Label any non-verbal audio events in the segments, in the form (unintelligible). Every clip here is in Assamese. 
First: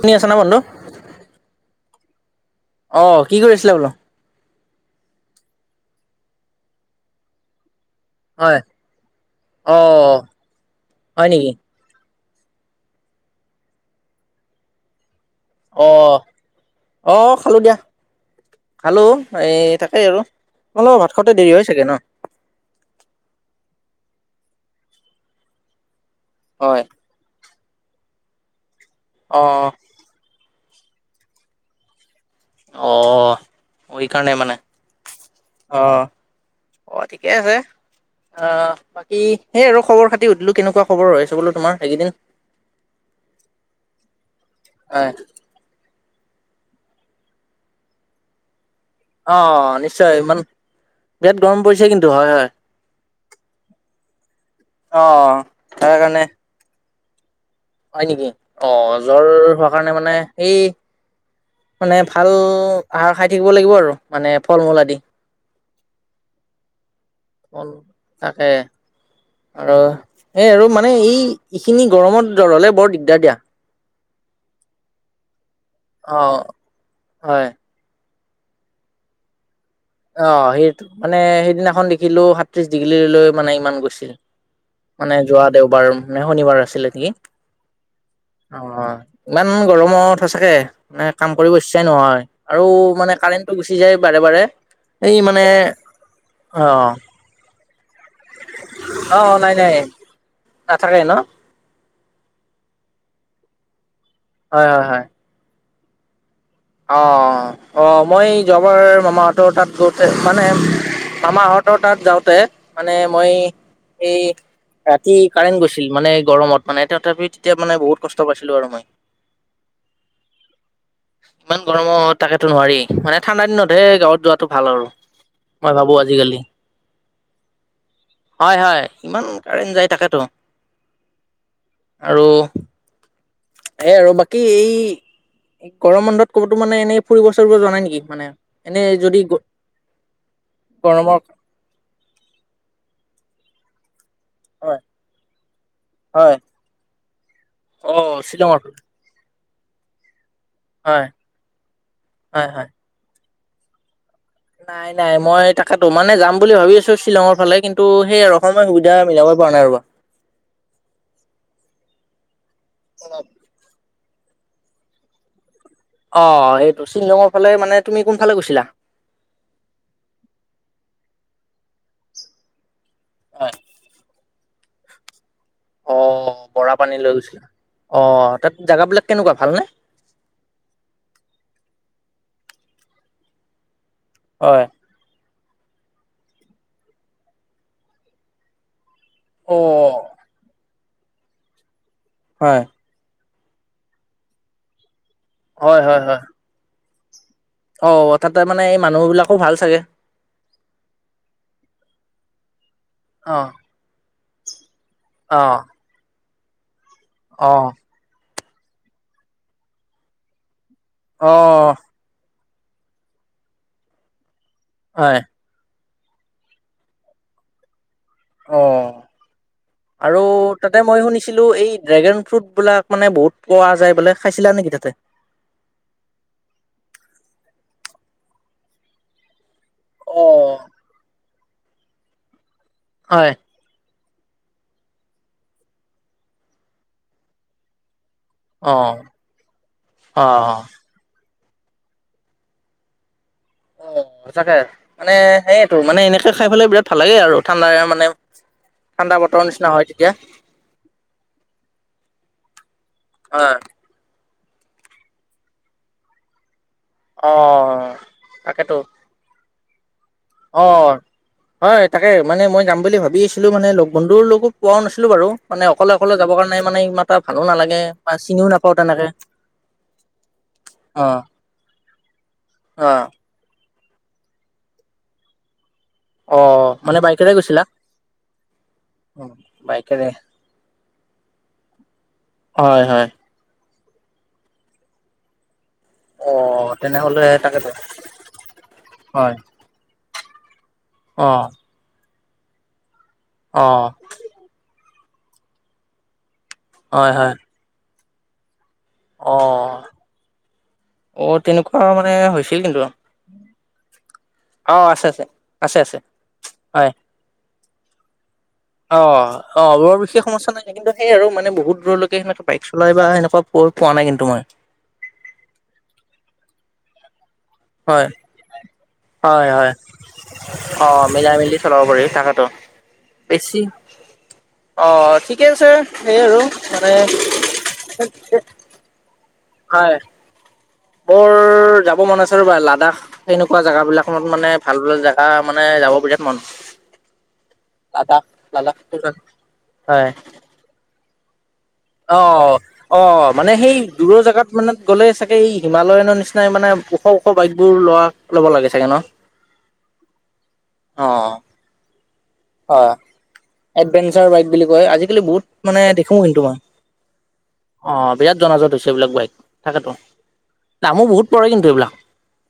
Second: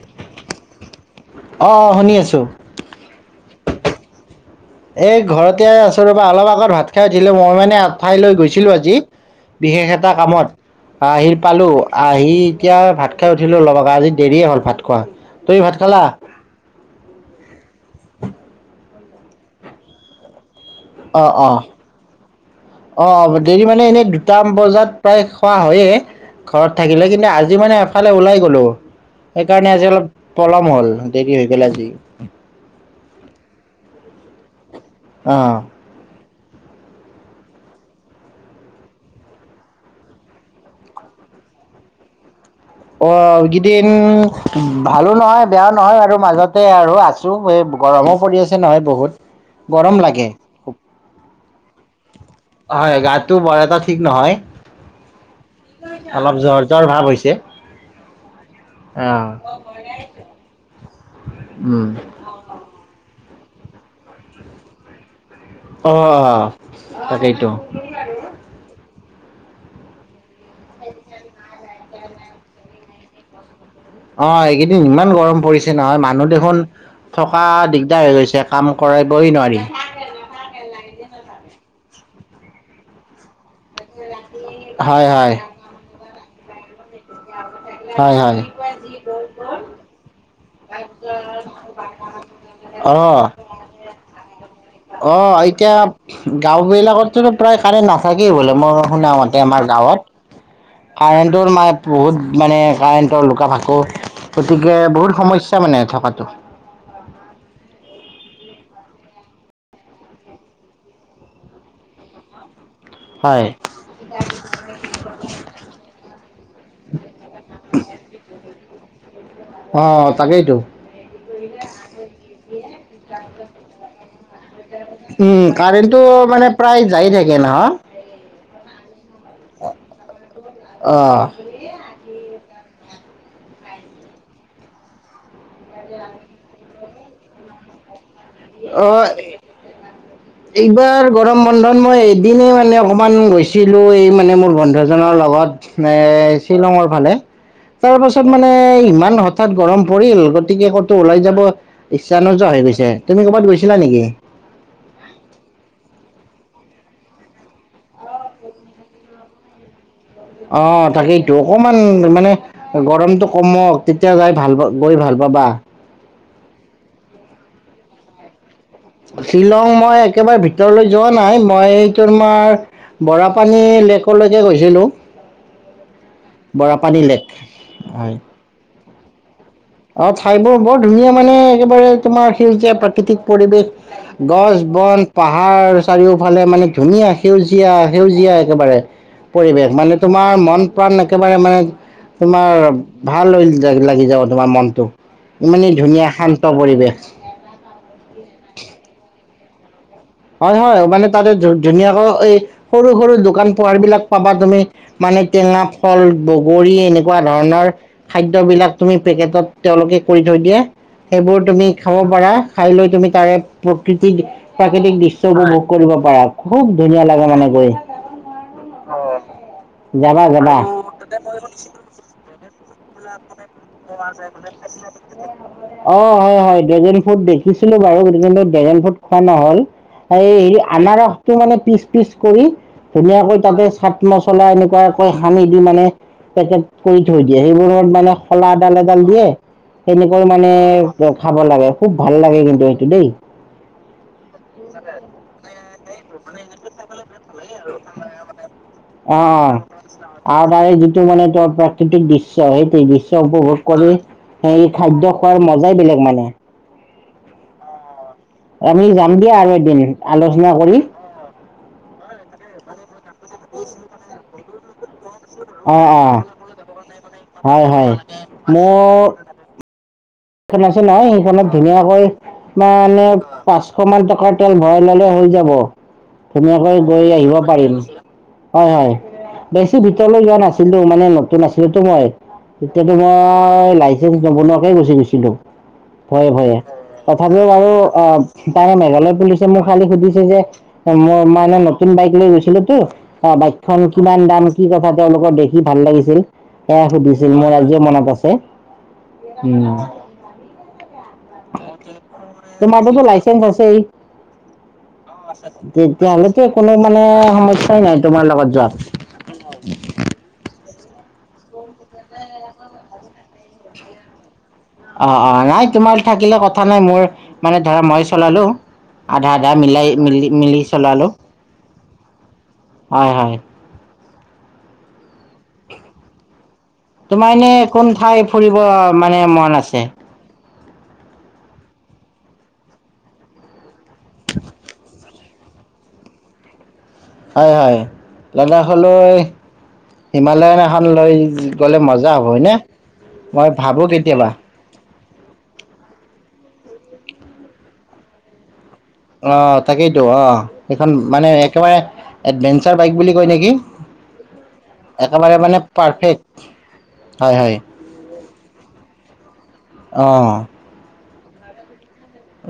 শুনি আছা না বন্ধু? অ', অ', শুনি আছোঁ। অ', কি কৰি আছিলা বোলো? এই ঘৰতে আছোঁ ৰবা অলপ আগত ভাত খাই উঠিলো মই মানে আ। ঠাইলৈ হয়, গৈছিলোঁ আজি, বিশেষ এটা অ' কামত হয় আহি নেকি? পালোঁ। আহি এতিয়া ভাত খাই উঠিলোঁ আজি দেৰিয়ে হ'ল ভাত খোৱা। তুমি ভাত খালা অ', অ', খালোঁ দিয়া। খালোঁ এই তাকেই আৰু। অলপ ভাত অ খাওঁতে অ দেৰি হৈ চাগে ন'? অ', দেৰি মানে এনেই দুটামান বজাত প্ৰায় খোৱা হয়ে। ঘৰত হয়, থাকিলে কিন্তু আজি মানে এফালে ওলাই গ'লো। অ' সেইকাৰণে আজি অলপ। পলম হ'ল দেৰি হৈ গ'লে আজি। অঁ এই কাৰণে মানে। অ'। অ' অ' ঠিকে আছে। অ' বাকী সেই আৰু খবৰ খাতি সুধিলো কেনেকুৱা খবৰ হৈ আছে বোলো তোৰ সেইকেইদিন? অ' কেইদিন হয়, ভালো নহয়। বেয়া নহয় বাৰু মাজতে আৰু আছোঁ, এই গৰমো পৰি আছে নহয় বহুত। অ' গৰম নিশ্চয় লাগে ইমান। বিৰাট গৰম পৰিছে কিন্তু হয় হয় গাটো বৰা এটা ঠিক নহয়। অ'। তাৰ কাৰণে অলপ জ্বৰ জ্বৰ ভাৱ হৈছে। হয় নেকি? অ' আহ জ্বৰ হোৱা কাৰণে মানে সেই উম মানে। ভাল আহাৰ খাই থাকিব লাগিব আৰু মানে ফল মূল আদি।। অ' তাকেই। ক'ল তাকে, আৰু সেই আৰু মানে এই এইখিনি গৰমত জ্বৰ হ'লে বৰ দিগদাৰ দিয়া। অ' এইকেইদিন ইমান গৰম পৰিছে নহয়, অ মানুহ দেখোন থকা হয় দিগদাৰ হৈ গৈছে। কাম কৰাবৈ নোৱাৰি। অ' সেইটো মানে সেইদিনাখন দেখিলো সাত্ৰিশ ডিগ্ৰীলৈ মানে ইমান গৈছিল। হয় মানে হয় যোৱা দেওবাৰ। মানে শনিবাৰ আছিলে নেকি? হয় হয়। অ' ইমান গৰমত সঁচাকে মানে কাম কৰিব ইচ্ছাই নহয়। আৰু অ মানে কাৰেণ্ট গুচি যায় বাৰে বাৰে। এই মানে অ' এতিয়া অ গাঁও বিলাকটো প্ৰায় কাৰেণ্ট না থাকেই বোলে, মই শুনা অ মতে নাই আমাৰ নাই গাঁৱত। নাথাকে ন কাৰেণ্টৰ ম বহুত মানে কাৰেণ্টৰ লুকা-ভাকু হয় গতিকে হয় হয় বহুত সমস্য স্যা মানে থকাটো। অ' অ' মই অ' যোৱাবাৰ মামাহঁতৰ তাত যাওঁতে মানে মামাহঁতৰ তাত যাওঁতে। মানে মই হয় এই ৰাতি কাৰেণ্ট গৈছিল, মানে গৰমত মানে তথাপি তেতিয়া মানে বহুত কষ্ট পাইছিলো আৰু মই। অ' তাকেইতো। ইমান গৰমত তাকেতো নোৱাৰি। মানে ঠাণ্ডা দিনতহে গাঁৱত যোৱাত টো ভাল আৰু। উম, মই ভাবো কাৰেণ্টটো আজিকালি। মানে প্ৰায় যায়ে থাকে নহয়? হয় হয়, ইমান কাৰেণ্ট যায় তাকেতো। অ আৰু এই ৰ'বা! বাকী গৰম বন্ধত ক'তো মানে এনে ফৰিব ফুৰি যোৱা নেকি মানে। এনেই যদি অ' এইবাৰ গৰমৰ গৰম বন্ধত মই এদিনে মানে অকমান গৈছো। ছিলো এই মানে মোৰ হয়, বন্ধুজনৰ লগত হয় শ্বিলঙৰ ফালে। অ', তাৰপাছত মানে শ্বিলঙৰ ইমান নহ তাত গৰম পৰিল গতিকে ক'তো হয়, ওলাই যাব ইচ্ছা হয়, নোযোৱা হয়। হৈ গৈছে, তুমি ক'ৰবাত গৈছিলা নেকি? নাই নাই, মই তাকেতো মানে যাম বুলি ভাবি আছো শ্বিলঙৰ ফালে, কিন্তু সেই আৰু সময় সুবিধা মিলাব পৰা নাই ৰবা। অ' তাকেইতো, অকমান মানে গৰমটো কমক। তেতিয়া যায়, ভাল পা গৈ ভাল পাবা। অ' এইটো শ্বিলংৰ ফালে মানে তুমি কোনফালে গৈছিলা? শ্বিলং মই একেবাৰে ভিতৰলৈ যোৱা নাই। মই তোমাৰ বৰাপানী লেক লৈকে গৈছিলো। অ' বৰাপানী লৈ গৈছিলো, হয় অ' তাত জেগাবিলাক কেনেকুৱা ভালনে? অ' ঠাইবোৰ বৰ ধুনীয়া, মানে একেবাৰে তোমাৰ সেউজীয়া প্ৰাকৃতিক পৰিৱেশ। হয় গছ-বন, পাহাৰ চাৰিওফালে মানে ধুনীয়া সেউজীয়া সেউজীয়া একেবাৰে। অ পৰিৱেশ মানে তোমাৰ মন প্ৰাণ একেবাৰে মানে হয় তোমাৰ ভাল হৈ লাগি যাব তোমাৰ মনটো, ইমানেই হয় হয় ধুনীয়া হয় শান্ত পৰিৱেশ। অ' তাতে মানে এই মানুহবিলাকো ভাল চাগে। হয় হয়, মানে তাতে ধু-ধুনীয়াকৈ এই সৰু সৰু অ দোকান পোহাৰ বিলাক পাবা তুমি। মানে অ টেঙা, ফল, বগৰী এনেকুৱা অ ধৰণৰ। খাদ্যবিলাক তুমি পেকেটত তেওঁলোকে কৰি থৈ দিয়ে, অ সেইবোৰ তুমি খাব পাৰা। খাই লৈ তুমি তাৰে প্ৰকৃতিক প্ৰাকৃতিক দিশ হয় দৃশ্যবোৰ ভোগ কৰিব পাৰা, খুব ধুনীয়া লাগে মানে গৈ। অ'! (inaudible) আৰু তাতে মই শুনিছিলোঁ এই ড্ৰেগন ফ্ৰুদ বিলাক মানে বহুত পোৱা যায় বোলে খাইছিলা নেকি তাতে? অ' হয় হয় ড্ৰেগেন ফ্ৰুদ দেখিছিলো বাৰু কিন্তু ড্ৰেগেন ফ্ৰুদ খোৱা নহ'ল। অ এই হেৰি আনাৰসটো মানে পিচ পিচ কৰি হয় ধুনীয়াকৈ তাতে চাট মছলা এনেকুৱাকৈ সানি দি মানে পেকেট কৰি থৈ দিয়ে সেইবোৰত মানে সলা এডাল অ এডাল দিয়ে তেনেকৈ মানে অ', খাব লাগে, খুব ভাল লাগে কিন্তু সেইটো দেই। সঁচাকে মানে সেইয়েতো মানে এনেকে খাই পেলাই বিৰাট ভাল লাগে আৰু ঠাণ্ডা মানে ঠাণ্ডা অ', বতৰৰ নিচিনা হয় তেতিয়া অ' আৰু তাৰে যিটো মানে ত প্ৰাকৃতিক দৃশ্য সেইটো দৃশ্য হয় উপভোগ কৰি সেই খাদ্য খোৱাৰ মজাই বেলেগ মানে। অ'। তাকেতো আমি যাম দিয়া আৰু এদিন। আলোচনা কৰি অ'। হয় তাকে মানে মই যাম বুলি ভাবি আছিলোঁ মানে লগ বন্ধুৰ লগো পোৱাও নাছিলো বাৰু। মানে অ অকলে অ অকলে যাবৰ কাৰণে মানে ইমানটা ভালো হয় নালাগে হয় বা চিনিও নাপাওঁ তেনেকে। (inaudible) সেই আছে নহয় অ', সেইখনত ধুনীয়াকৈ অ', মানে (unintelligible) পাঁচশ মান টকাৰ তেল ভৰাই ললে হৈ যাব অ', ধুনীয়াকৈ মানে গৈ বাইকেৰে আহিব গৈছিলা পাৰিম। হয় হয়। বেছি বাইকেৰে ভিতৰলৈ যোৱা নাছিলো মানে নতুন আছিলোতো মই হয় তেতিয়াতো হয় মই মই লাইচেন্ঞ্চ নবনোৱাকে গুচি গৈছিলো। ভয়ে ভয়ে অ', তেনেহলে তথাপিও তাকেতো বাৰু আহ, তাৰে মেঘালয় হয় পুলিচে মোক খালি সুধিছে যে মই অ', মানে নতুন বাইক লৈ গৈছিলো তো। অ' বাইকখন কিমান দাম কি কথা তেওঁলোকৰ দেখি ভাল লাগিছিল সেয়া হয় হয় সুধিছিল মোৰ আজিও মনত আছে। উম। অ', অ', তেনেকুৱা মানে হৈছিল কিন্তু তোমাৰটো লাইচেঞ্চ আছেই? অ' আছে আছে। আছে আছে তেতিয়াহ'লেতো কোনো হয় মানে সমস্যাই নাই তোমাৰ লগত যোৱাত। অ', অ' বৰ বিশেষ সমস্যা নাই কিন্তু সেই আৰু মানে বহুত দূৰৰলৈকে সেনেকে বাইক চলাই বা সেনেকোৱা পোৱা নাই কিন্তু মই। অ', অ' নাই তোমাৰ থাকিলে কথা নাই মোৰ মানে ধৰা হয় মই চলালো আধা হয় আধা হয়। মিলাই মিলি মিলি অ' চলালো মিলাই মেলি চলাব পাৰি তাকেটো। হয় হয়। বেছি। অ' ঠিকে আছে সেই আৰু মানে তোমাৰ এনে কোন ঠাই ফুৰিব মানে মন আছে? হয়। বৰ যাব মন আছে ৰবা লাডাখ সেনেকুৱা জাগা বিলাকত মানে ভাল ভাল জাগা তা মানে যাব বিৰাট মান। হয় হয়। লাডাখটো লাডাখলৈ হয় হিমালয়ন এখন লৈ গ'লে মজা হ'ব হয়নে? অ', অ' মই মানে সেই ভাবো দূৰৰ কেতিয়াবা জেগাত মানে গ'লে চাগে এই হিমালয়ানৰ নিচিনাই মানে ওখ ওখ বাইক বোৰ লোৱা, ল'ব লাগে চাগে ন? অ' তাকেইতো অ' সেইখন মানে অ', একেবাৰে এডভেঞ্চাৰ বাইক হয় বুলি কয় নেকি এডভেঞ্চাৰ বাইক বুলি কয়। আজিকালি একেবাৰে বহুত মানে দেখো পাৰফেক্ট কিন্তু মই। হয় হয়। অ' বিৰাট জনাজাত হৈছে এইবিলাক বাইক তাকেতো। অ' নামো বহুত পৰে কিন্তু এইবিলাক।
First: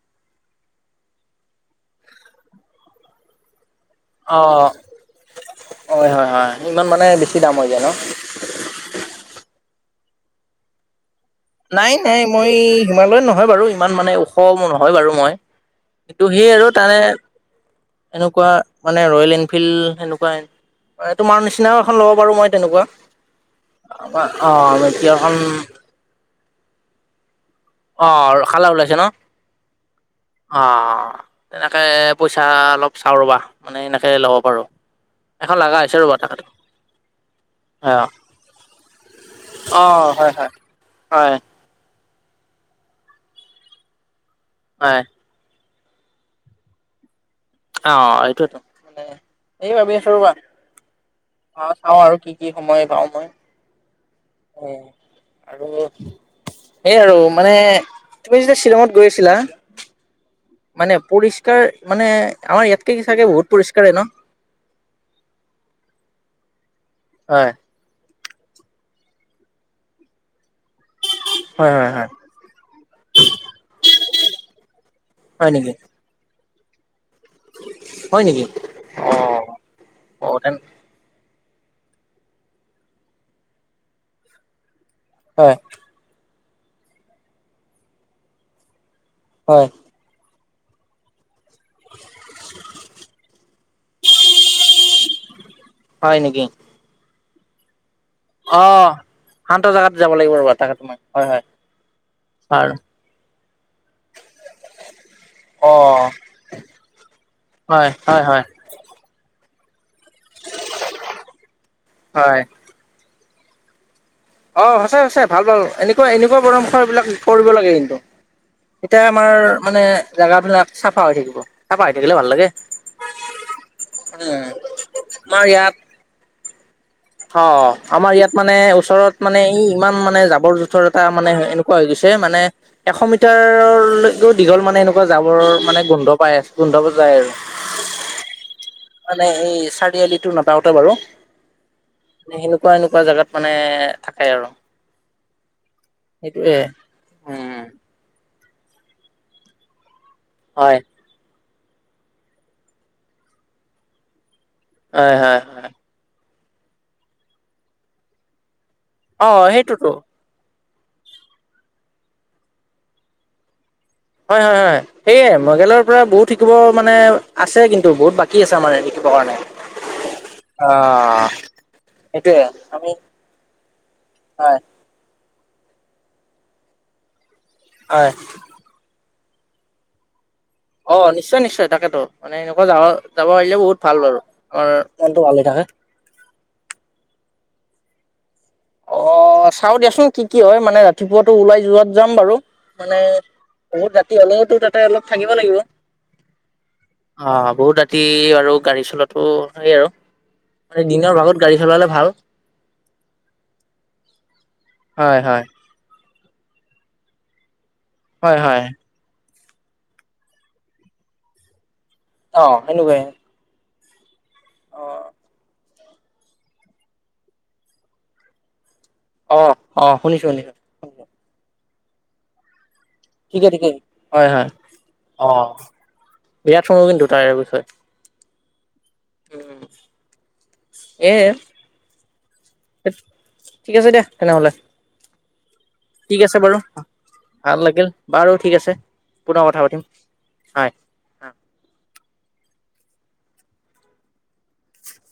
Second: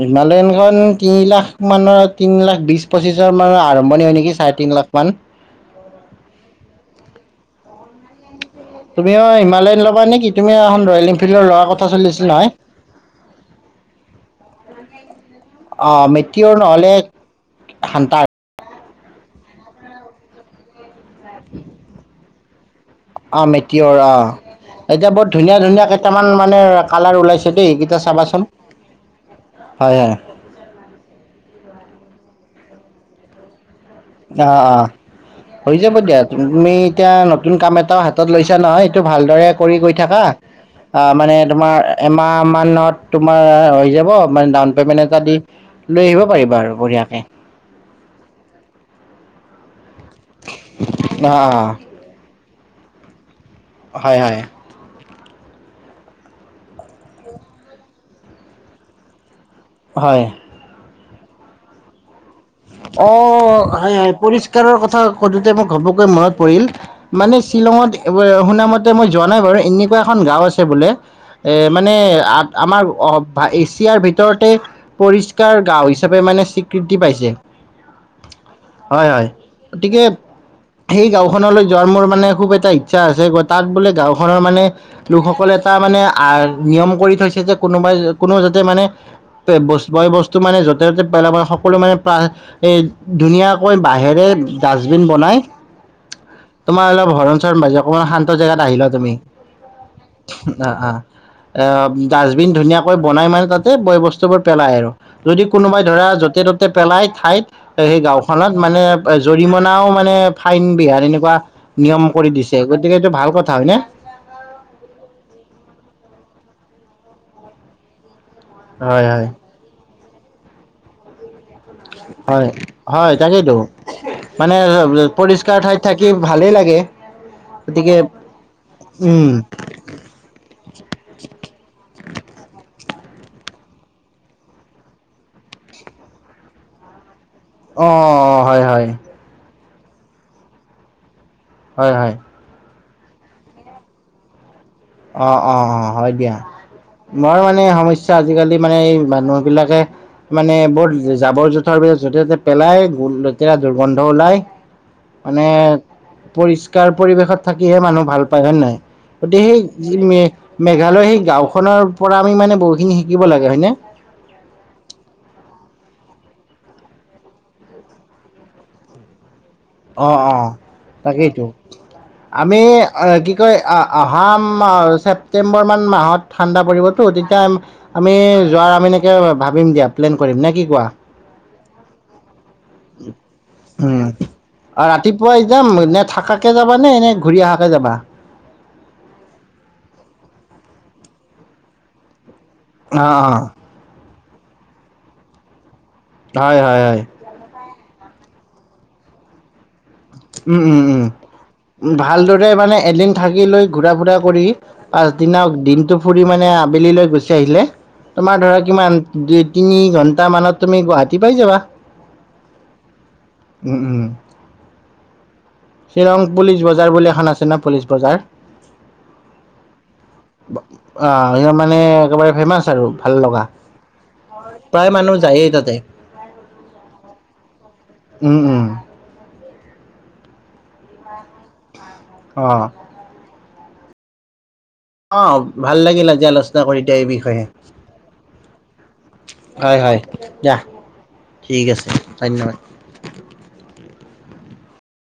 হিমালয়নখন তিনি লাখ মানৰ তিন লাখ বিশ পচিশৰ মানৰ আ মানী হয় নেকি চাৰে অ', তিন লাখ মান। হয়, হয়, হয় ইমান মানে বেছি দাম হৈ যায় নহ? তুমিও হিমালয়ান ল'বা নেকি? তুমিও এখন ৰয়েল এনফিল্ডৰ লোৱাৰ কথা নাই, চলি নাই আছিল নহয়। মই হিমালয়ন নহয় বাৰু ইমান মানে ওখ নহয় বাৰু মই। অ' কিন্তু সেই মেটিয়ৰ আৰু নহ'লে তাৰে হান্তাৰ এনেকুৱা মানে ৰয়েল এনফিল্ড সেনেকুৱাই তোমাৰ নিচিনাও এখন ল'ব পাৰোঁ মই তেনেকুৱা, অ' মেটিয়ৰ অ'। এতিয়া (unintelligible) বহুত এখন। ধুনীয়া ধুনীয়া কেইটামান মানে কালাৰ ওলাইছে দেই। অ চাবাচোন ৰখালা ওলাইছে নহ? হয় হয় অ, তেনেকে পইচা অলপ চাওঁ ৰ'বা। মানে এনেকে ল'ব অ, পাৰো অ। এখন হৈ লগা যাব হৈছে ৰ'বা দিয়া তাকেতো তুমি এতিয়া নতুন কাম অ এটাও হাতত লৈছা নহয় এইটো ভালদৰে কৰি গৈ অ', থাকা। হয় হয় অ হয় মানে তোমাৰ এমাহ মানত তোমাৰ হৈ যাব মানে ডাউন হয় পেমেন্ট এটা দি। লৈ আহিব পাৰিবা আৰু বঢ়িয়াকে। অ এইটোৱেতো মানে এই ভাবি আছোঁ ৰ'বা অ চাওঁ আৰু কি কি সময় পাওঁ মই। হয়, হয়। উম আৰু এই আৰু মানে তুমি যেতিয়া শ্বিলঙত গৈছিলা? হয়। মানে পৰিষ্কাৰ মানে, আমাৰ ইয়াত অ হয়, হয় পুলিচ। (unintelligible) কথা সোধোতে মোক ঘপককৈ হ'বকৈ মনত পৰিল, মানে হয় শ্বিলঙত (unintelligible) শুনা মতে মই যোৱা নাই বাৰু এনেকুৱা এখন গাওঁ আছে বোলে। এ হয় হয় মানে হয় আ-আমাৰ এ-এছিয়াৰ ভিতৰতে হয় পৰিষ্কাৰ নেকি গাওঁ হৈছ হিচাপে মানে স্বীকৃতি পাইছে। হয় নেকি? হয়, অ হয় গতিকে। (unintelligible) সেই গাঁওখনলৈ যোৱাৰ মোৰ মানে খুব এটা ইচ্ছা আছে তাত বোলে গাওঁখনৰ মানে। লোকসকলে হয় এটা মানে আহ নিয়ম কৰি থৈছে যে, কোনোবাই কোনো যাতে মানে হয় বস বয় বস্তু মানে য'তে ত'তে পেলাব (unintelligible) সকলো বাহ এ ধুনীয়াকৈ বাঁহেৰে ডাষ্টবিন বনাই। হয় নেকি? তোমাৰ অলপ হৰণ চৰণ বাজে, অকণমান শান্ত জেগাত আহি লোৱা তুমি। তাত যাব লাগিব ৰ'বা। আহ আহ (unintelligible) ডাষ্টবিন আৰু ধুনীয়াকৈ বনাই মানে তাতে বয় বস্তুবোৰ পেলায় আৰু। যদি অ কোনোবাই ধৰা য'তে ত'তে পেলাই ঠাইত হয় সেই হয় হয় গাঁওখনত মানে। জৰিমনাও মানে ফাইন বিহাৰ এনেকুৱা নিয়ম কৰি হয় দিছে গতিকে এইটো ভাল কথা হয় নে? অ' সঁচাইসঁচাই ভাল, ভাল এনেকুৱা, এনেকুৱা (unintelligible) বিলাক কৰিব লাগে কিন্তু। এতিয়া হয় হয় আমাৰ মানে জাগাবিলাক চাফা হৈ থাকিব। চাফা হৈ থাকিলে ভাল লাগে হয়, হয় তাকেইতো উম মানে আমাৰ পৰিষ্কাৰ ইয়াত ঠাইত থাক ভালেই লাগে। অ গতিকে আমাৰ ইয়াত মানে ওচৰত উম মানে ই ইমান মানে জাৱৰ জোথৰ এটা মানে এনেকুৱা হৈ গৈছে মানে। এশ মিটাৰলৈকেও দীঘল মানে এনেকুৱা জাবৰ মানে গোন্ধ পাই আছে, গোন্ধ বোৰ যায় আৰু। অ' অ' হয়, হয়। মানে এই চাৰিআলিটো নাপাওঁতে বাৰু। হয় হয়। এনেকুৱা এনেকুৱা জাগাত মানে থাকে আৰু। অ' অ' হয় দিয়া, সেইটোয়ে মই মানে উম সমস্যা আজিকালি মানে এই মানুহ বিলাকে, মানে হয় বৰ জাবৰ জো তাৰ পিছত য'তে ত'তে পেলাই, লেতেৰা দুৰ্গন্ধ ওলায়, হয় হয় মানে হয় পৰিষ্কাৰ পৰিৱেশত থাকিহে মানুহ ভাল পায় হয় নাই, অ গোটেই সেইটোতো মেঘালয় সেই গাওঁখনৰ পৰা আমি মানে বহুতখিনি শিকিব লাগে, হয় নে? হয় হয় হয়। সেয়ে মহিলাৰ পৰা বহুত শিকিব মানে আছে, কিন্তু বহুত বাকী আছে আমাৰ শিকিব কাৰণে। অ' অ' তাকেইতো। আমি অ কি কয়, আ আ অহা হয় ছে ছেপ্টেম্বৰমান মাহত ঠাণ্ডা পৰিবতো, তেতিয়া হয় আমি যোৱাৰ আমি ভাবিম দিয়া, প্লেন কৰিম নে কি? কোৱা অ নিশ্চয় নিশ্চয় তাকেতো, মানে এনেকুৱা যাব যাব পাৰিলে বহুত ভাল বাৰু। আমাৰ আ মনটো ভাল হৈ ৰাতিপুৱাই থাকে যাম, নে থকাকে যাবা নে, এনে ঘূৰি অহাকে যাবা? অ চাওঁ দিয়াচোন কি কি হয়, মানে ৰাতিপুৱাতো ওলাই যোৱাত যাম বাৰু মানে অ', অ', বহুত ৰাতি হলে, তোৰ তাতে অলপ থাকিব লাগিব। হয় হয় হয়। অ বহুত ৰাতি আৰু গাড়ী চলোৱাটো সেই আৰু। মানে উম'উম' দিনৰ ভাগত গাড়ী চলালে উম' ভাল। ভালদৰে মানে এদিন থাকি লৈ ঘুৰা ফুৰা কৰি, হয়, হয়, পাছদিনা দিনটো। ফুৰি মানে আবেলিলৈ গুচি আহিলে, হয়, তোমাৰ ধৰা হয়। কিমান দুই তিনি ঘণ্টা মানত তুমি গুৱাহাটী পাই যাবা। অ সেনেকুৱাই। উম' উম'। অ। শ্বিলং পুলিচ বজাৰ বুলি এখন আছে ন, পুলিচ বজাৰ। অ' অ' শুনিছো, শুনিছো। শুনিছো অ এয়া মানে একেবাৰে ফেমাচ আৰু। ভাল লগা ঠিকে, ঠিকে, হয়, হয় প্ৰায় মানুহ যায়েই অ' তাতে। বিৰাট খবৰ কিন্তু তাইৰ বিষয়ে। উম' উম' এৰ। অ। ঠিক আছে দিয়া, তেনেহ'লে। অ' ভাল লাগিল ঠিক আজি আছে বাৰু আলোচনা কৰি, এতিয়া এই বিষয়ে। ভাল লাগিল বাৰু ঠিক আছে পুনৰ কথা হয়, পাতিম হয়, দিয়া হয়। ঠিক আছে, ধন্যবাদ। (unintelligible)